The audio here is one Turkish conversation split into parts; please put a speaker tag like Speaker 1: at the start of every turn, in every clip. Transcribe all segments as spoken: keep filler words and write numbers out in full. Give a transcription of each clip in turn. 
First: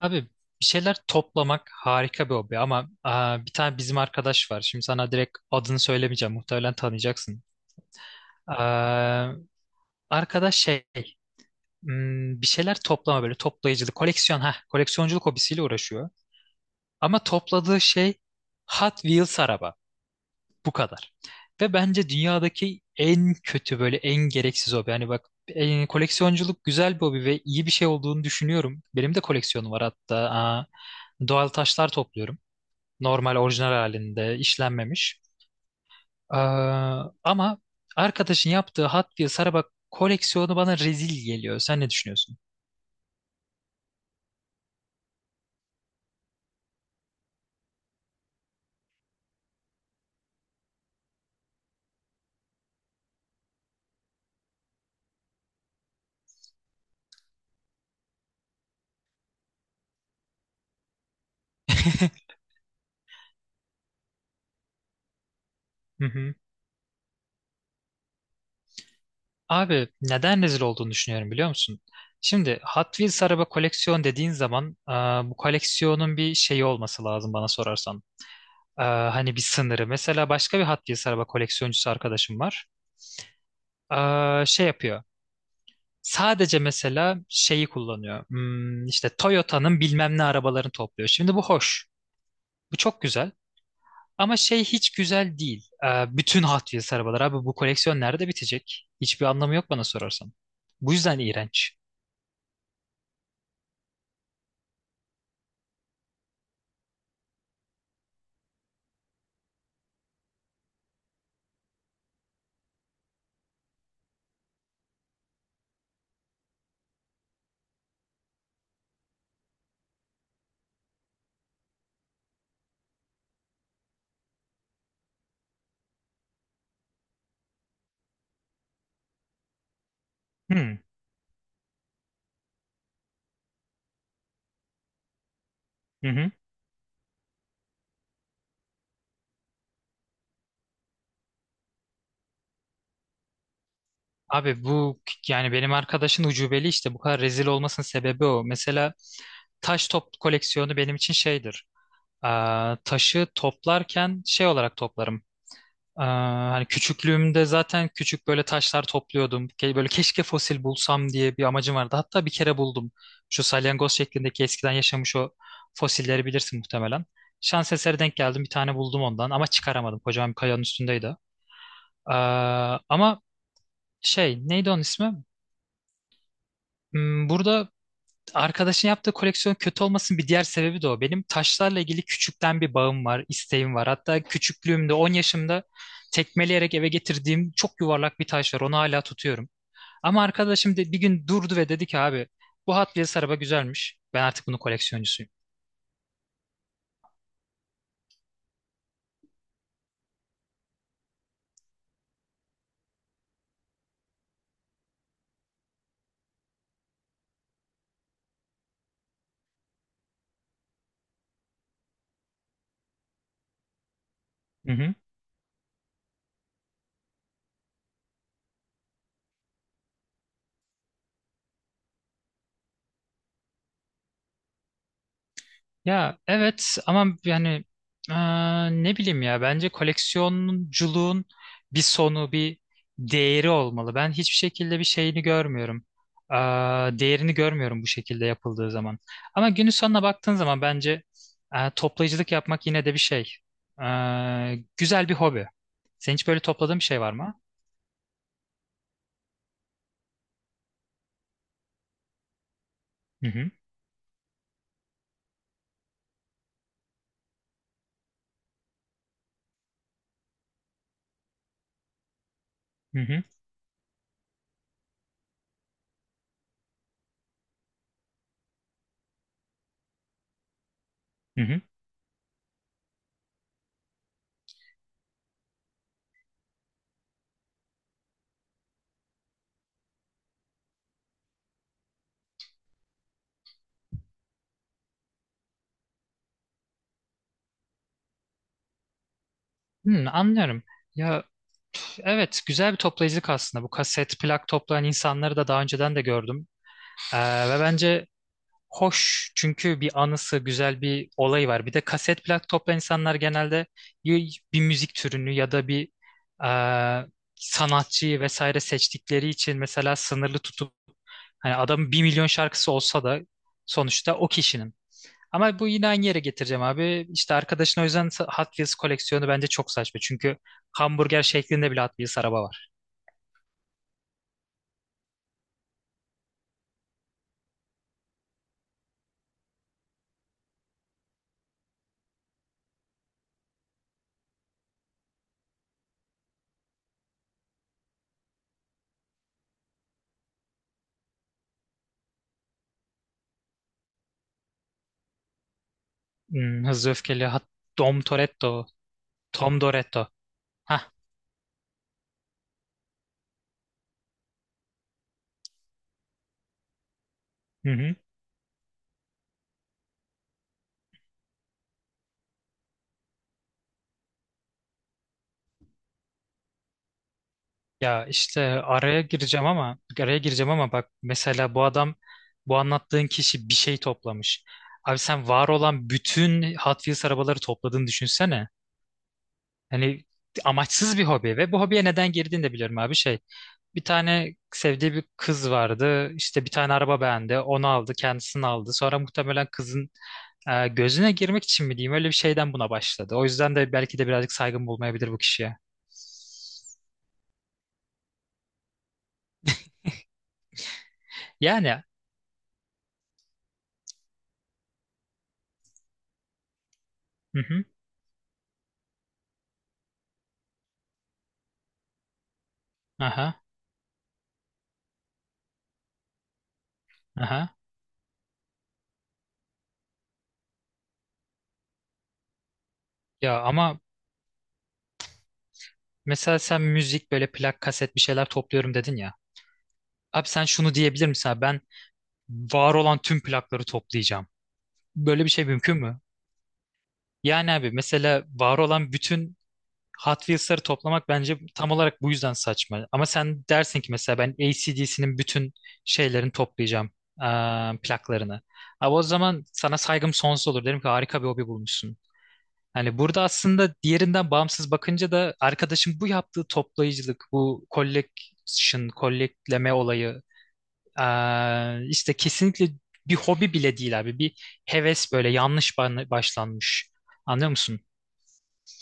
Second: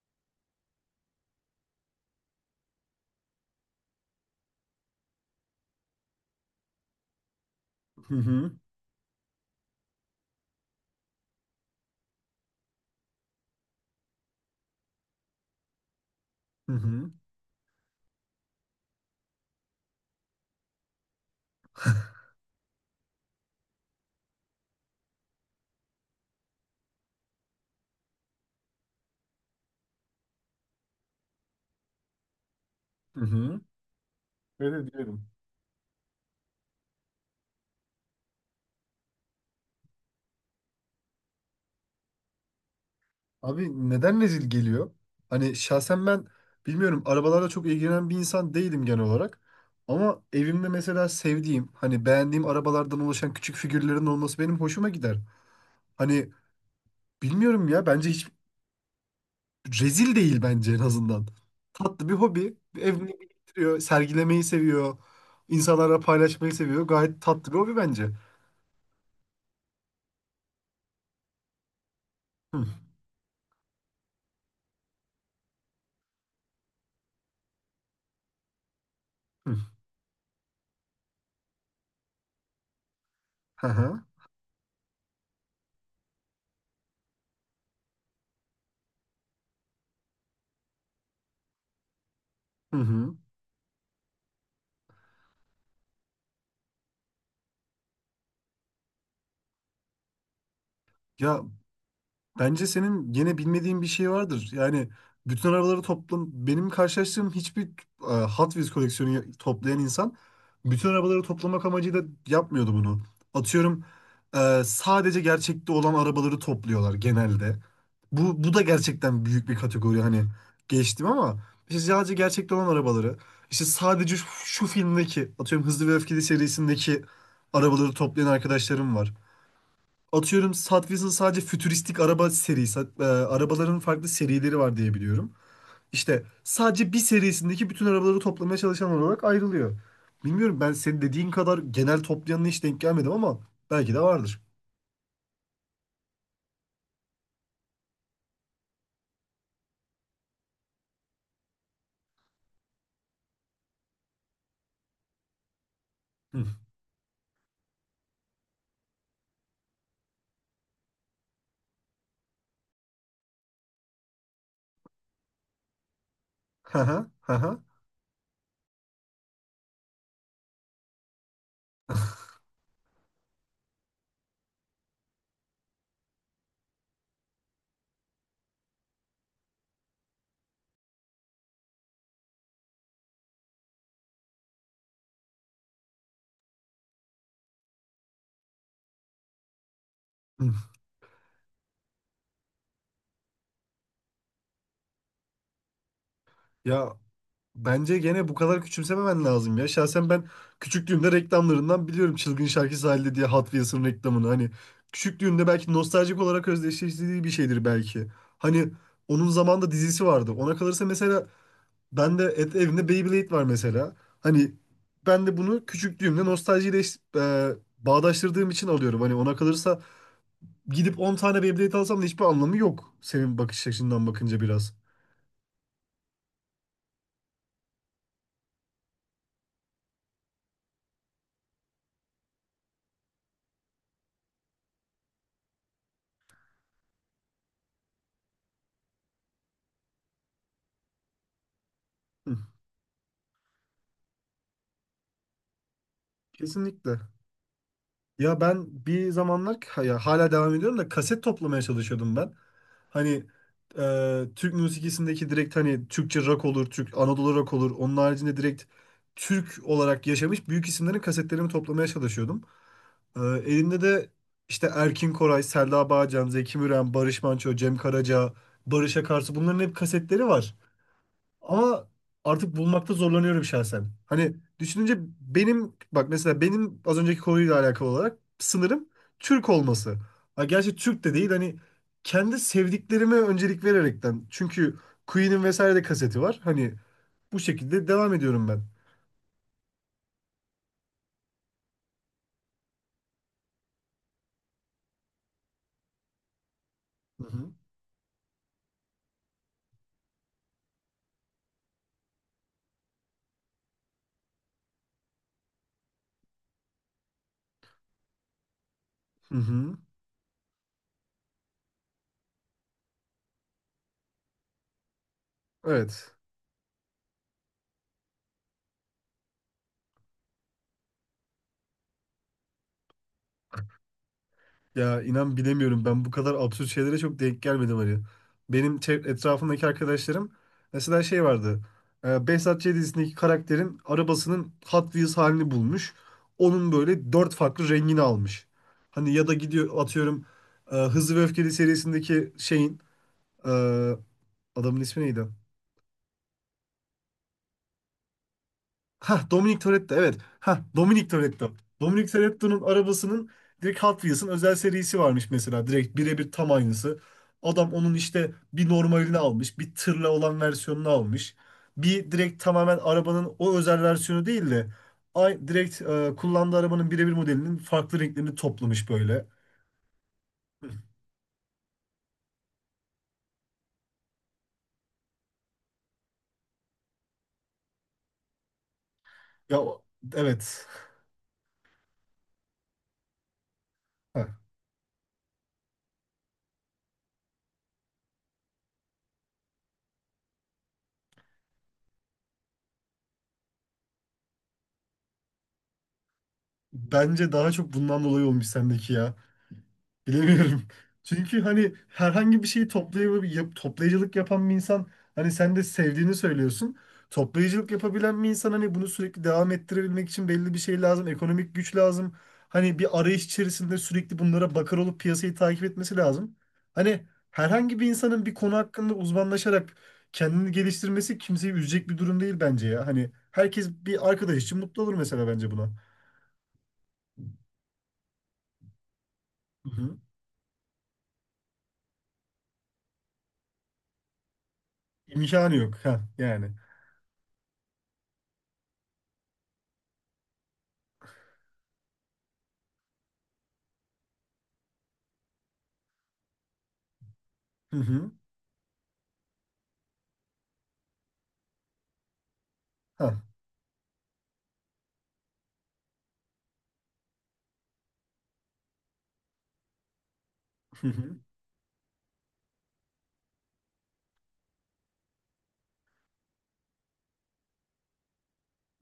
Speaker 1: Abi, bir şeyler toplamak harika bir hobi ama aa, bir tane bizim arkadaş var. Şimdi sana direkt adını söylemeyeceğim. Muhtemelen tanıyacaksın.
Speaker 2: Hı hı.
Speaker 1: Aa, arkadaş şey hmm, Bir şeyler toplama, böyle toplayıcılık, koleksiyon ha koleksiyonculuk hobisiyle uğraşıyor.
Speaker 2: Hı hı.
Speaker 1: Ama topladığı şey Hot Wheels araba. Bu kadar. Ve bence dünyadaki en kötü, böyle en gereksiz hobi. Yani bak, e, koleksiyonculuk güzel bir hobi ve iyi bir şey olduğunu düşünüyorum. Benim de koleksiyonum var hatta. Aa, doğal taşlar topluyorum.
Speaker 2: Hı
Speaker 1: Normal,
Speaker 2: hı.
Speaker 1: orijinal halinde
Speaker 2: Öyle
Speaker 1: işlenmemiş.
Speaker 2: diyelim.
Speaker 1: Ee, Ama arkadaşın yaptığı Hot Wheels araba koleksiyonu bana rezil geliyor. Sen ne düşünüyorsun?
Speaker 2: Abi, neden rezil geliyor? Hani şahsen ben bilmiyorum, arabalarla çok ilgilenen bir insan değilim genel olarak. Ama evimde mesela sevdiğim, hani beğendiğim arabalardan oluşan küçük figürlerin olması benim hoşuma gider. Hani bilmiyorum ya, bence hiç rezil değil bence, en azından. Tatlı bir hobi. Evini biriktiriyor, sergilemeyi seviyor. İnsanlara
Speaker 1: Hı hı.
Speaker 2: paylaşmayı seviyor. Gayet tatlı bir hobi bence.
Speaker 1: Abi, neden rezil olduğunu düşünüyorum biliyor musun?
Speaker 2: Hı
Speaker 1: Şimdi
Speaker 2: hı.
Speaker 1: Hot Wheels araba koleksiyon dediğin zaman e, bu koleksiyonun bir şeyi olması lazım bana sorarsan. E, hani bir sınırı. Mesela başka bir Hot Wheels araba koleksiyoncusu arkadaşım var.
Speaker 2: Hı hı.
Speaker 1: E, şey yapıyor. Sadece mesela şeyi kullanıyor. Hmm, işte Toyota'nın bilmem ne arabalarını topluyor. Şimdi bu hoş.
Speaker 2: Hı
Speaker 1: Bu çok
Speaker 2: hı.
Speaker 1: güzel. Ama şey hiç güzel değil. Ee, bütün Hot Wheels arabalar. Abi, bu koleksiyon nerede bitecek? Hiçbir anlamı yok bana sorarsan. Bu yüzden
Speaker 2: Ya,
Speaker 1: iğrenç.
Speaker 2: bence senin gene bilmediğin bir şey vardır. Yani bütün arabaları toplam, benim karşılaştığım hiçbir e, Hot Wheels koleksiyonu ya- toplayan insan bütün arabaları toplamak amacıyla yapmıyordu bunu. Atıyorum, e, sadece gerçekte olan arabaları topluyorlar genelde. Bu bu da gerçekten büyük bir kategori hani, geçtim ama işte sadece gerçekte olan arabaları, işte sadece şu, şu filmdeki, atıyorum, Hızlı ve Öfkeli serisindeki arabaları toplayan arkadaşlarım var. Atıyorum,
Speaker 1: Hmm.
Speaker 2: Hot Wheels'ın sadece fütüristik araba serisi, e, arabaların farklı serileri var diye biliyorum.
Speaker 1: Hı
Speaker 2: İşte
Speaker 1: hı.
Speaker 2: sadece bir serisindeki bütün arabaları toplamaya çalışan olarak ayrılıyor. Bilmiyorum, ben senin dediğin kadar genel toplayanına hiç denk gelmedim ama belki de vardır.
Speaker 1: Abi, bu, yani benim arkadaşın ucubeli işte. Bu kadar rezil olmasının sebebi o. Mesela taş top koleksiyonu benim için şeydir. Ee, taşı toplarken şey olarak toplarım. Ee,
Speaker 2: Hı.
Speaker 1: hani küçüklüğümde zaten küçük böyle taşlar topluyordum. Ke- Böyle keşke fosil bulsam diye bir amacım vardı. Hatta bir kere buldum. Şu salyangoz şeklindeki eskiden yaşamış o fosilleri bilirsin
Speaker 2: Hı
Speaker 1: muhtemelen.
Speaker 2: hı, hı hı.
Speaker 1: Şans eseri denk geldim. Bir tane buldum ondan ama çıkaramadım. Kocaman bir kayanın üstündeydi. Ee, Ama şey, neydi onun ismi? Hmm, Burada arkadaşın yaptığı koleksiyon kötü olmasın bir diğer sebebi de o. Benim taşlarla ilgili küçükten bir bağım var, isteğim var. Hatta küçüklüğümde on yaşımda tekmeleyerek eve getirdiğim çok yuvarlak bir taş var. Onu hala tutuyorum. Ama
Speaker 2: Hı.
Speaker 1: arkadaşım de, bir gün durdu ve dedi ki, abi bu Hot Wheels araba güzelmiş. Ben artık bunun koleksiyoncusuyum.
Speaker 2: Ya, bence gene bu kadar küçümsememen lazım ya. Şahsen ben küçüklüğümde reklamlarından biliyorum, Çılgın Şarkı Sahilde diye, Hot Wheels'ın reklamını. Hani küçüklüğümde belki nostaljik olarak özdeşleştirdiği bir şeydir belki. Hani onun zamanında dizisi vardı. Ona kalırsa mesela ben de et, evimde Beyblade var mesela. Hani
Speaker 1: Hı hı.
Speaker 2: ben de bunu küçüklüğümde nostaljiyle eş- e, bağdaştırdığım için alıyorum. Hani ona kalırsa gidip on tane Beyblade alsam da hiçbir anlamı yok. Senin bakış açından bakınca biraz.
Speaker 1: Ya evet, ama yani eee, ne bileyim ya, bence koleksiyonculuğun bir sonu, bir değeri olmalı. Ben hiçbir şekilde bir şeyini görmüyorum. Eee, Değerini görmüyorum bu şekilde yapıldığı zaman. Ama günün sonuna baktığın zaman bence eee, toplayıcılık
Speaker 2: Hı,
Speaker 1: yapmak yine de bir şey. Eee, güzel bir hobi. Senin hiç böyle topladığın bir
Speaker 2: kesinlikle.
Speaker 1: şey var mı?
Speaker 2: Ya ben bir zamanlar, ya hala devam ediyorum da, kaset toplamaya çalışıyordum ben. Hani
Speaker 1: Hı hı,
Speaker 2: e, Türk müzikisindeki, direkt hani Türkçe rock olur, Türk Anadolu rock olur. Onun haricinde direkt Türk olarak yaşamış büyük isimlerin kasetlerini toplamaya çalışıyordum.
Speaker 1: hı
Speaker 2: E,
Speaker 1: hı,
Speaker 2: elimde de işte Erkin Koray, Selda Bağcan, Zeki Müren, Barış Manço, Cem Karaca, Barış Akarsu, bunların hep kasetleri var.
Speaker 1: hı hı.
Speaker 2: Ama artık bulmakta zorlanıyorum şahsen. Hani düşününce benim, bak mesela, benim az önceki konuyla alakalı olarak sınırım Türk olması. Ha, gerçi Türk de değil hani, kendi sevdiklerime öncelik vererekten. Çünkü Queen'in vesaire de kaseti var. Hani bu şekilde devam ediyorum ben.
Speaker 1: Hmm, anlıyorum. Ya evet, güzel bir toplayıcılık aslında. Bu kaset, plak toplayan insanları da daha önceden de gördüm. Ee,
Speaker 2: Hı hı.
Speaker 1: ve bence hoş, çünkü bir anısı, güzel bir olayı var. Bir de kaset, plak toplayan insanlar genelde ya bir müzik türünü ya da bir e, sanatçıyı vesaire seçtikleri
Speaker 2: Hı
Speaker 1: için
Speaker 2: hı.
Speaker 1: mesela sınırlı tutup, hani adamın bir milyon şarkısı olsa da sonuçta o kişinin. Ama bu, yine aynı
Speaker 2: Evet.
Speaker 1: yere getireceğim abi. İşte arkadaşın o yüzden Hot Wheels koleksiyonu bence çok saçma. Çünkü hamburger şeklinde bile Hot Wheels araba var.
Speaker 2: Ya inan bilemiyorum, ben bu kadar absürt şeylere çok denk gelmedim hani. Benim çev- etrafımdaki arkadaşlarım, mesela şey vardı. E, Behzat Ç. dizisindeki karakterin arabasının Hot Wheels halini bulmuş. Onun böyle dört farklı rengini almış. Hani ya da gidiyor atıyorum, e, Hızlı ve Öfkeli serisindeki şeyin, e, adamın ismi neydi?
Speaker 1: Hmm, Hızlı Öfkeli, Hot- Dom Toretto,
Speaker 2: Ha, Dominic
Speaker 1: Tom
Speaker 2: Toretto,
Speaker 1: Doretto.
Speaker 2: evet. Ha,
Speaker 1: Hah.
Speaker 2: Dominic Toretto. Dominic Toretto'nun arabasının direkt Hot Wheels'ın özel serisi varmış mesela. Direkt birebir tam aynısı.
Speaker 1: Hı
Speaker 2: Adam onun
Speaker 1: hı.
Speaker 2: işte bir normalini almış, bir tırla olan versiyonunu almış. Bir direkt tamamen arabanın o özel versiyonu değil de, ay direkt e, kullandığı arabanın birebir modelinin farklı
Speaker 1: Ya
Speaker 2: renklerini
Speaker 1: işte
Speaker 2: toplamış
Speaker 1: araya
Speaker 2: böyle.
Speaker 1: gireceğim, ama araya gireceğim ama bak, mesela bu adam, bu anlattığın kişi bir şey toplamış. Abi sen var olan bütün Hot Wheels arabaları topladığını düşünsene.
Speaker 2: Ya o-
Speaker 1: Hani
Speaker 2: evet.
Speaker 1: amaçsız bir hobi ve bu hobiye neden girdiğini de biliyorum abi, şey. Bir
Speaker 2: Ha.
Speaker 1: tane sevdiği bir kız vardı. İşte bir tane araba beğendi. Onu aldı, kendisini aldı. Sonra muhtemelen kızın e, gözüne girmek için mi diyeyim, öyle bir şeyden buna başladı. O yüzden de belki de birazcık saygın bulmayabilir bu kişiye.
Speaker 2: Bence daha çok bundan dolayı olmuş sendeki ya. Bilemiyorum. Çünkü hani
Speaker 1: Yani.
Speaker 2: herhangi bir şeyi toplayıp, yap- toplayıcılık yapan bir insan, hani sen de sevdiğini söylüyorsun.
Speaker 1: Hı hı,
Speaker 2: Toplayıcılık yapabilen bir insan, hani bunu sürekli devam ettirebilmek için belli bir şey lazım. Ekonomik güç lazım. Hani bir arayış
Speaker 1: aha,
Speaker 2: içerisinde sürekli bunlara bakar olup piyasayı takip etmesi lazım. Hani
Speaker 1: aha.
Speaker 2: herhangi bir insanın bir konu hakkında uzmanlaşarak kendini geliştirmesi kimseyi üzecek bir durum değil bence ya. Hani
Speaker 1: Ya
Speaker 2: herkes
Speaker 1: ama
Speaker 2: bir arkadaş için mutlu olur mesela, bence buna.
Speaker 1: mesela sen müzik, böyle plak, kaset bir şeyler topluyorum dedin ya.
Speaker 2: Hı hı.
Speaker 1: Abi sen şunu diyebilir misin, abi ben var olan tüm plakları toplayacağım. Böyle bir şey
Speaker 2: İmkanı yok.
Speaker 1: mümkün mü?
Speaker 2: Ha yani.
Speaker 1: Yani abi mesela var olan bütün Hot Wheels'ları toplamak bence tam olarak bu yüzden saçma. Ama sen dersin ki mesela ben A C/D C'nin bütün şeylerini toplayacağım.
Speaker 2: Hı
Speaker 1: Eee,
Speaker 2: hı.
Speaker 1: plaklarını. Abi o zaman sana saygım sonsuz olur. Derim ki harika bir hobi bulmuşsun. Hani
Speaker 2: Ha.
Speaker 1: burada aslında diğerinden bağımsız bakınca da arkadaşın bu yaptığı toplayıcılık, bu collection, collectleme olayı eee, işte kesinlikle bir hobi bile değil abi. Bir heves, böyle yanlış ba- başlanmış. Anlıyor musun?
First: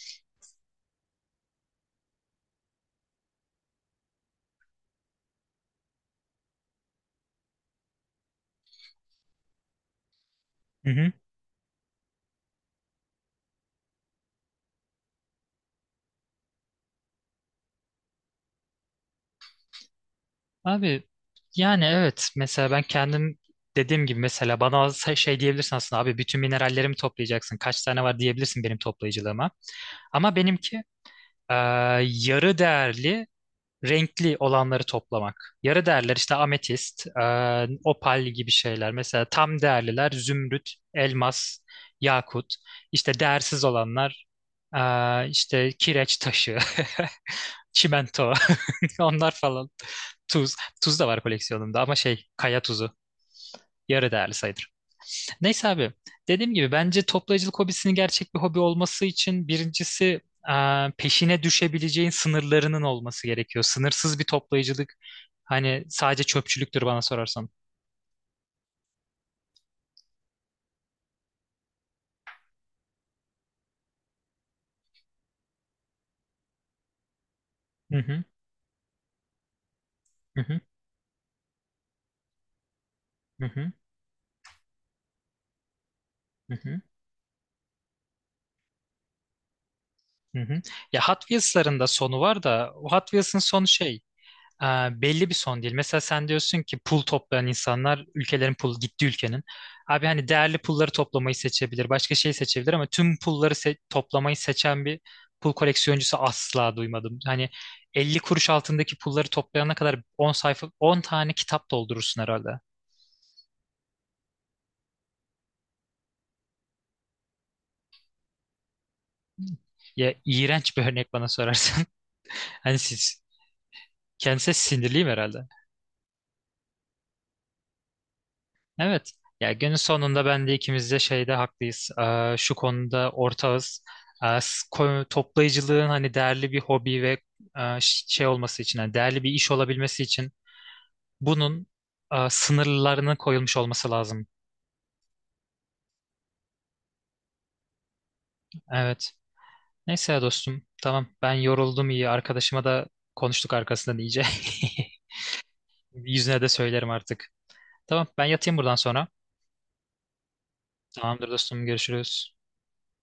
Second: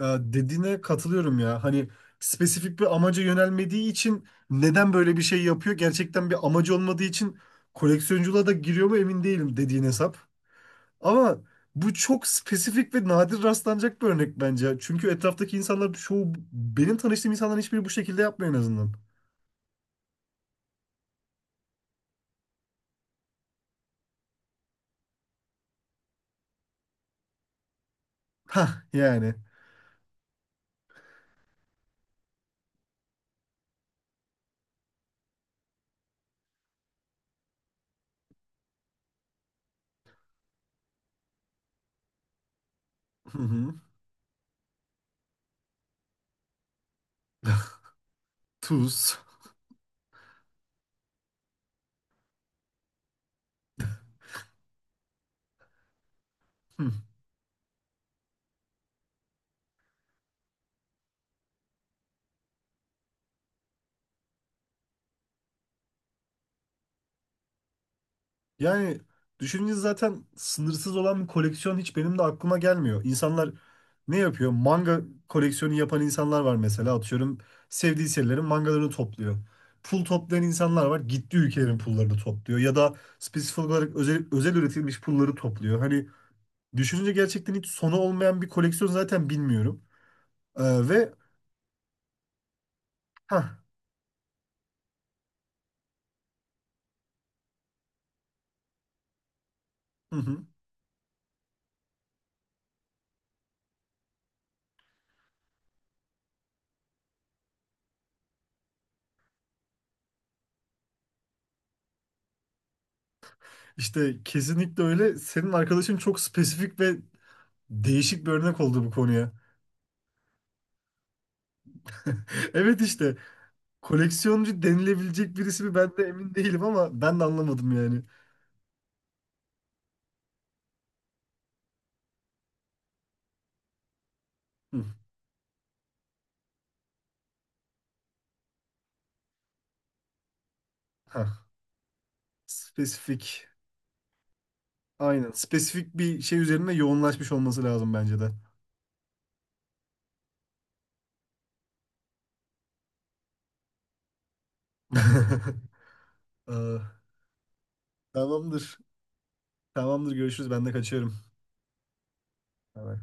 Speaker 2: Ya dediğine katılıyorum ya. Hani spesifik bir amaca yönelmediği için neden böyle bir şey yapıyor? Gerçekten bir amacı olmadığı için koleksiyonculuğa da giriyor mu emin değilim, dediğin hesap.
Speaker 1: Hı hı.
Speaker 2: Ama bu çok spesifik ve nadir rastlanacak bir örnek bence. Çünkü etraftaki insanlar çoğu, benim tanıştığım insanların hiçbiri bu şekilde yapmıyor en azından.
Speaker 1: Abi yani evet, mesela ben kendim dediğim gibi, mesela bana se- şey diyebilirsin aslında, abi bütün minerallerimi toplayacaksın kaç tane var diyebilirsin benim
Speaker 2: Ha yani.
Speaker 1: toplayıcılığıma. Ama benimki eee, yarı değerli, renkli olanları toplamak. Yarı değerler işte ametist, e, opal gibi şeyler. Mesela tam değerliler zümrüt, elmas, yakut. İşte
Speaker 2: Hı
Speaker 1: değersiz
Speaker 2: hı.
Speaker 1: olanlar, e, işte kireç taşı, çimento,
Speaker 2: Tuz.
Speaker 1: onlar falan. Tuz. Tuz da var koleksiyonumda ama şey, kaya tuzu. Yarı değerli sayılır. Neyse abi, dediğim gibi bence toplayıcılık hobisinin gerçek bir hobi olması için birincisi eee, peşine düşebileceğin sınırlarının olması gerekiyor. Sınırsız bir toplayıcılık hani sadece çöpçülüktür bana sorarsan.
Speaker 2: Yani düşününce zaten sınırsız olan bir koleksiyon hiç benim de aklıma gelmiyor. İnsanlar ne yapıyor? Manga koleksiyonu yapan insanlar var mesela. Atıyorum,
Speaker 1: Hı
Speaker 2: sevdiği
Speaker 1: hı,
Speaker 2: serilerin mangalarını topluyor. Pul
Speaker 1: hı
Speaker 2: toplayan
Speaker 1: hı,
Speaker 2: insanlar var. Gittiği ülkelerin pullarını topluyor. Ya da
Speaker 1: hı
Speaker 2: spesifik
Speaker 1: hı,
Speaker 2: olarak özel, özel üretilmiş pulları topluyor. Hani
Speaker 1: hı hı,
Speaker 2: düşününce gerçekten hiç sonu olmayan bir koleksiyon zaten, bilmiyorum.
Speaker 1: hı hı.
Speaker 2: Ee,
Speaker 1: Ya
Speaker 2: ve
Speaker 1: Hot Wheels'ların da sonu var da, o Hot
Speaker 2: ha,
Speaker 1: Wheels'ın sonu şey e, belli bir son değil. Mesela sen diyorsun ki pul toplayan insanlar ülkelerin pul, gitti ülkenin. Abi
Speaker 2: hı
Speaker 1: hani
Speaker 2: hı.
Speaker 1: değerli pulları toplamayı seçebilir, başka şey seçebilir ama tüm pulları se- toplamayı seçen bir pul koleksiyoncusu asla duymadım. Hani elli kuruş altındaki pulları toplayana kadar on sayfa, on tane kitap doldurursun herhalde.
Speaker 2: işte kesinlikle öyle. Senin arkadaşın çok spesifik ve değişik bir örnek oldu bu konuya.
Speaker 1: Ya iğrenç bir örnek bana sorarsan. Hani
Speaker 2: Evet işte.
Speaker 1: siz, kendisi,
Speaker 2: Koleksiyoncu
Speaker 1: sinirliyim
Speaker 2: denilebilecek
Speaker 1: herhalde.
Speaker 2: birisi mi, ben de emin değilim, ama ben de anlamadım yani.
Speaker 1: Evet. Ya günün sonunda ben de, ikimiz de şeyde haklıyız. Ee, şu konuda ortağız. Ee, s-
Speaker 2: Hı.
Speaker 1: ko- toplayıcılığın hani değerli bir hobi ve e, ş- şey olması için, hani değerli bir iş olabilmesi için
Speaker 2: Hah.
Speaker 1: bunun e, sınırlarının
Speaker 2: Spesifik.
Speaker 1: koyulmuş olması lazım.
Speaker 2: Aynen. Spesifik bir şey üzerine yoğunlaşmış olması lazım bence de.
Speaker 1: Evet. Neyse ya dostum. Tamam. Ben yoruldum, iyi. Arkadaşıma da konuştuk arkasından iyice. Yüzüne de söylerim
Speaker 2: Aa,
Speaker 1: artık. Tamam. Ben yatayım buradan
Speaker 2: tamamdır.
Speaker 1: sonra.
Speaker 2: Tamamdır. Görüşürüz. Ben de kaçıyorum.
Speaker 1: Tamamdır dostum. Görüşürüz.
Speaker 2: Bay bay.